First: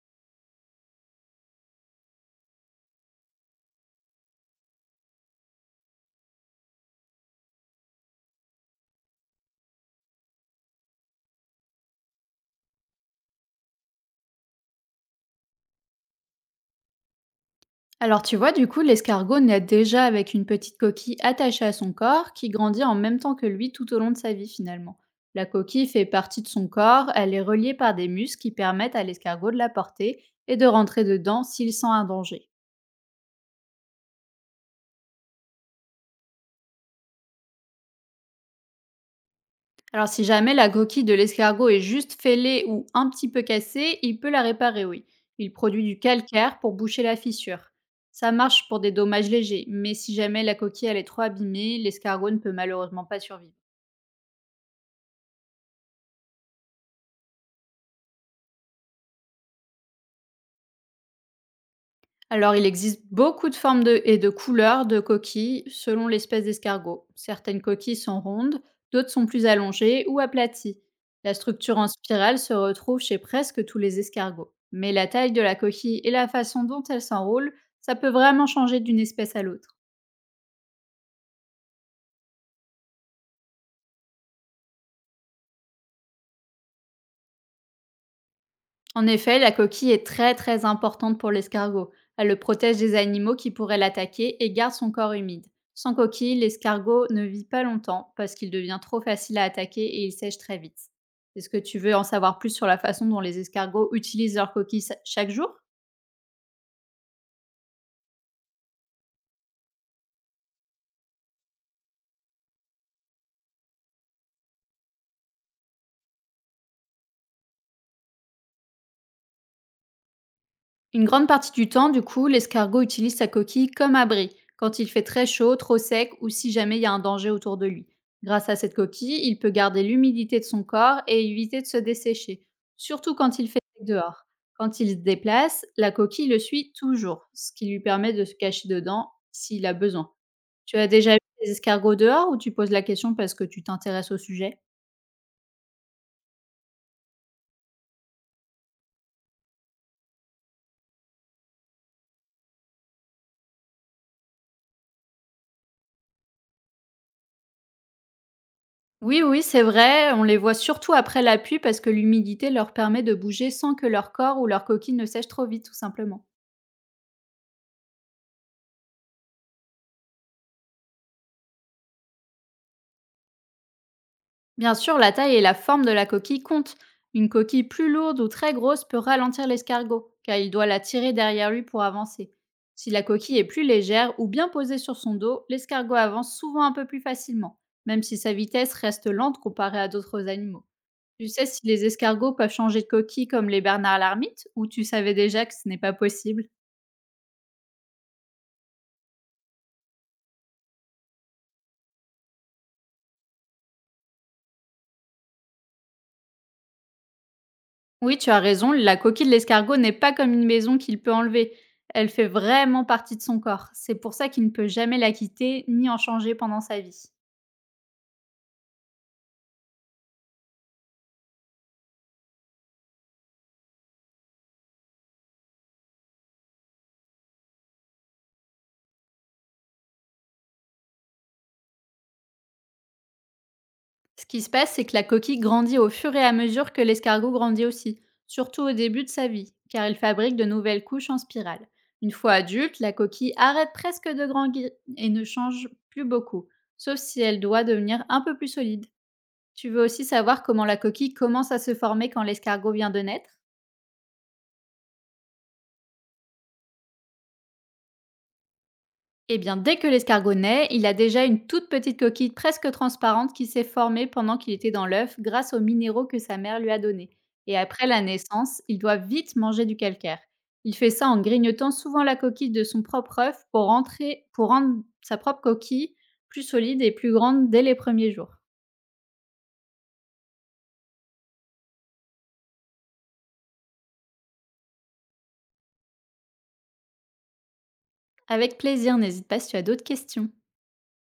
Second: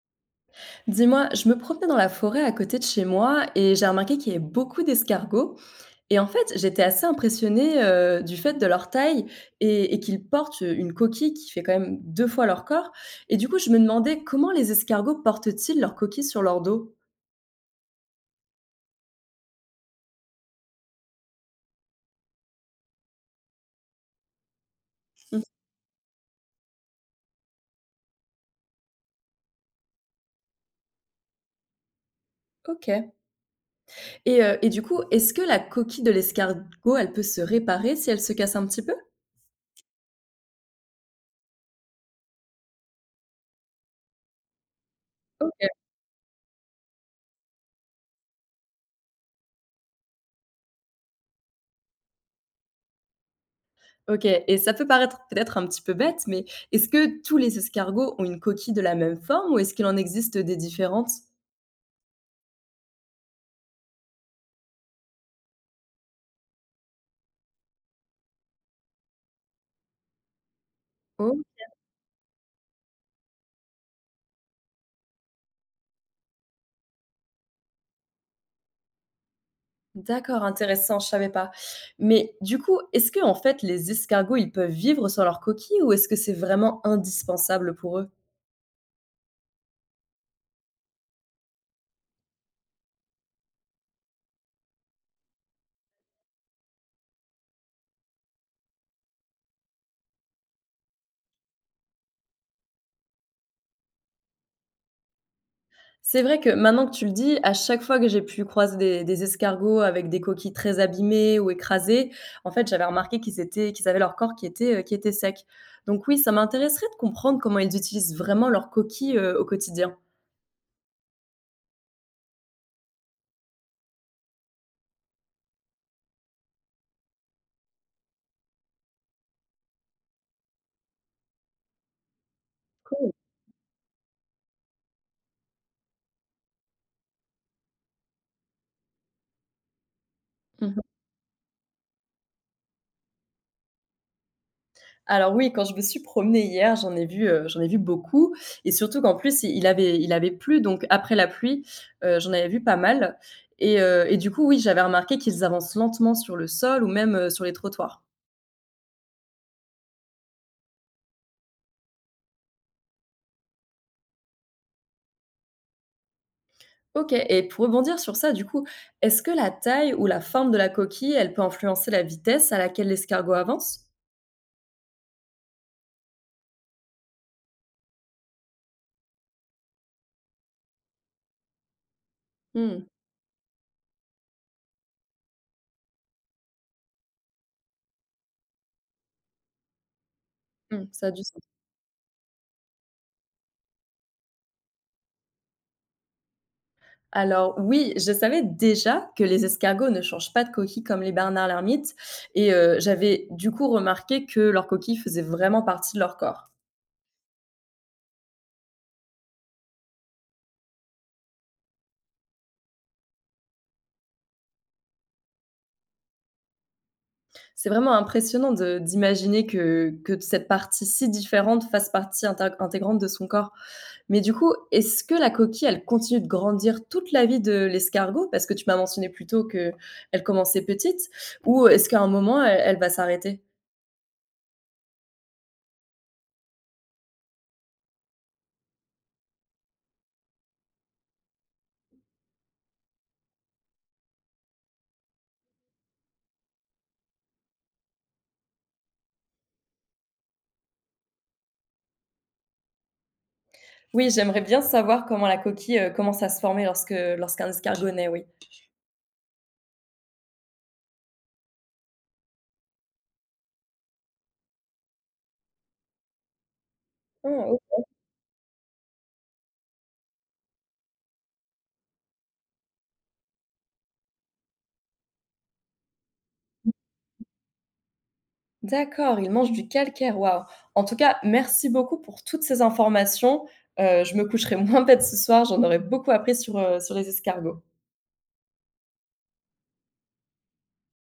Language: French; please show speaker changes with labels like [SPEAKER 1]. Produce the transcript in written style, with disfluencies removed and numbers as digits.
[SPEAKER 1] Dis-moi, je me promenais dans la forêt à côté de chez moi et j'ai remarqué qu'il y avait beaucoup d'escargots. Et en fait, j'étais assez impressionnée du fait de leur taille et qu'ils portent une coquille qui fait quand même deux fois leur corps. Et du coup, je me demandais comment les escargots portent-ils leur coquille sur leur dos?
[SPEAKER 2] Alors tu vois, du coup, l'escargot naît déjà avec une petite coquille attachée à son corps qui grandit en même temps que lui tout au long de sa vie finalement.
[SPEAKER 1] Hmm.
[SPEAKER 2] La coquille fait partie de son corps, elle est reliée par des muscles qui permettent à l'escargot de la porter et de rentrer dedans s'il sent un danger.
[SPEAKER 1] Ok. Et du coup, est-ce que la coquille de l'escargot, elle peut se réparer si elle se casse un petit peu?
[SPEAKER 2] Alors si jamais la coquille de l'escargot est juste fêlée ou un petit peu cassée, il peut la réparer, oui. Il
[SPEAKER 1] Ok.
[SPEAKER 2] produit du calcaire pour boucher la fissure. Ça marche pour des dommages légers, mais si jamais la coquille elle est trop abîmée, l'escargot ne peut malheureusement pas survivre.
[SPEAKER 1] Ok. Et ça peut paraître peut-être un petit peu bête, mais est-ce que tous les escargots ont une coquille de la même forme ou est-ce qu'il en existe des différentes?
[SPEAKER 2] Alors, il existe beaucoup et de couleurs de coquilles selon l'espèce d'escargot. Certaines coquilles sont rondes, d'autres sont plus allongées ou aplaties. La
[SPEAKER 1] Oh,
[SPEAKER 2] structure en spirale se retrouve chez presque tous les escargots. Mais la taille de la coquille et la façon dont elle s'enroule, ça peut vraiment changer d'une espèce à l'autre.
[SPEAKER 1] d'accord, intéressant, je savais pas. Mais du coup, est-ce que en fait les escargots, ils peuvent vivre sans leur coquille ou est-ce que c'est vraiment indispensable pour eux?
[SPEAKER 2] En effet, la coquille est très très importante pour l'escargot. Elle le protège des animaux qui pourraient l'attaquer et garde son corps humide. Sans coquille, l'escargot ne vit pas longtemps parce qu'il devient trop facile à attaquer et il sèche très vite. Est-ce que tu veux en savoir plus sur la façon dont les escargots utilisent leur chaque jour?
[SPEAKER 1] C'est vrai que maintenant que tu le dis, à chaque fois que j'ai pu croiser des escargots avec des coquilles très abîmées ou écrasées, en fait, j'avais remarqué qu'ils étaient, qu'ils avaient leur corps qui était sec. Donc oui, ça m'intéresserait de comprendre comment ils utilisent vraiment leur coquille, au quotidien.
[SPEAKER 2] Une grande partie du temps, du coup, l'escargot utilise sa coquille comme abri, quand il fait très chaud, trop sec ou si jamais il y a un danger autour de lui. Grâce à cette coquille, il peut garder l'humidité de son corps et éviter de se dessécher, surtout quand il fait sec dehors. Quand il se déplace, la coquille le suit toujours, ce qui lui permet de se cacher dedans s'il a besoin.
[SPEAKER 1] Cool.
[SPEAKER 2] Tu as déjà vu des escargots dehors ou tu poses la question parce que tu t'intéresses au sujet?
[SPEAKER 1] Alors oui, quand je me suis promenée hier, j'en ai vu beaucoup et surtout qu'en plus, il avait plu, donc après la pluie, j'en avais vu pas mal et du coup, oui, j'avais remarqué qu'ils avancent lentement sur le sol ou même, sur les trottoirs.
[SPEAKER 2] Oui, oui, c'est vrai, on les voit surtout après la pluie parce que l'humidité leur permet de bouger sans que leur corps ou leur coquille ne sèche trop vite, tout simplement.
[SPEAKER 1] OK, et pour rebondir sur ça, du coup, est-ce que la taille ou la forme de la coquille, elle peut influencer la vitesse à laquelle l'escargot avance?
[SPEAKER 2] Bien sûr, la taille et la forme de la coquille comptent. Une coquille plus lourde ou très grosse peut ralentir l'escargot, car il doit la tirer derrière lui pour avancer.
[SPEAKER 1] Mmh.
[SPEAKER 2] Si la coquille est plus légère ou bien posée sur son dos, l'escargot avance souvent un peu plus facilement, même si sa vitesse reste lente comparée à d'autres animaux.
[SPEAKER 1] Mmh, ça a du
[SPEAKER 2] Tu sais
[SPEAKER 1] sens.
[SPEAKER 2] si les escargots peuvent changer de coquille comme les bernards l'ermite, ou tu savais déjà que ce n'est pas possible?
[SPEAKER 1] Alors oui, je savais déjà que les escargots ne changent pas de coquille comme les bernard l'ermite et j'avais du coup remarqué que leur coquille faisait vraiment partie de leur corps.
[SPEAKER 2] Oui, tu as raison, la coquille de l'escargot n'est pas comme une maison qu'il peut enlever. Elle fait vraiment partie de son corps. C'est pour ça qu'il ne peut jamais la quitter ni en changer pendant sa vie.
[SPEAKER 1] C'est vraiment impressionnant de d'imaginer que cette partie si différente fasse partie intégrante de son corps. Mais du coup, est-ce que la coquille, elle continue de grandir toute la vie de l'escargot? Parce que tu m'as mentionné plus tôt qu'elle commençait petite ou est-ce qu'à un moment, elle va s'arrêter?
[SPEAKER 2] Ce qui se passe, c'est que la coquille grandit au fur et à mesure que l'escargot grandit aussi, surtout au début de sa vie, car il fabrique de nouvelles couches en spirale. Une fois adulte, la coquille arrête presque de grandir et ne change plus beaucoup, sauf si elle doit devenir un peu plus solide. Tu veux aussi savoir comment la coquille commence à se former quand l'escargot vient de naître?
[SPEAKER 1] Oui, j'aimerais bien savoir comment la coquille, commence à se former lorsque lorsqu'un escargot naît, oui.
[SPEAKER 2] Eh bien, dès que l'escargot naît, il a déjà une toute petite coquille presque transparente qui s'est formée pendant qu'il était dans l'œuf grâce aux minéraux que sa mère lui a donnés.
[SPEAKER 1] Ah
[SPEAKER 2] Et
[SPEAKER 1] o
[SPEAKER 2] après la naissance, il doit vite manger du calcaire. Il fait ça en grignotant souvent la coquille de son propre œuf pour rendre sa propre coquille plus solide et plus grande dès les premiers jours.
[SPEAKER 1] D'accord, il mange du calcaire, waouh! En tout cas, merci beaucoup pour toutes ces informations, je me coucherai moins bête ce soir, j'en aurais beaucoup appris sur, sur les escargots.
[SPEAKER 2] Avec plaisir, n'hésite pas si tu as d'autres questions.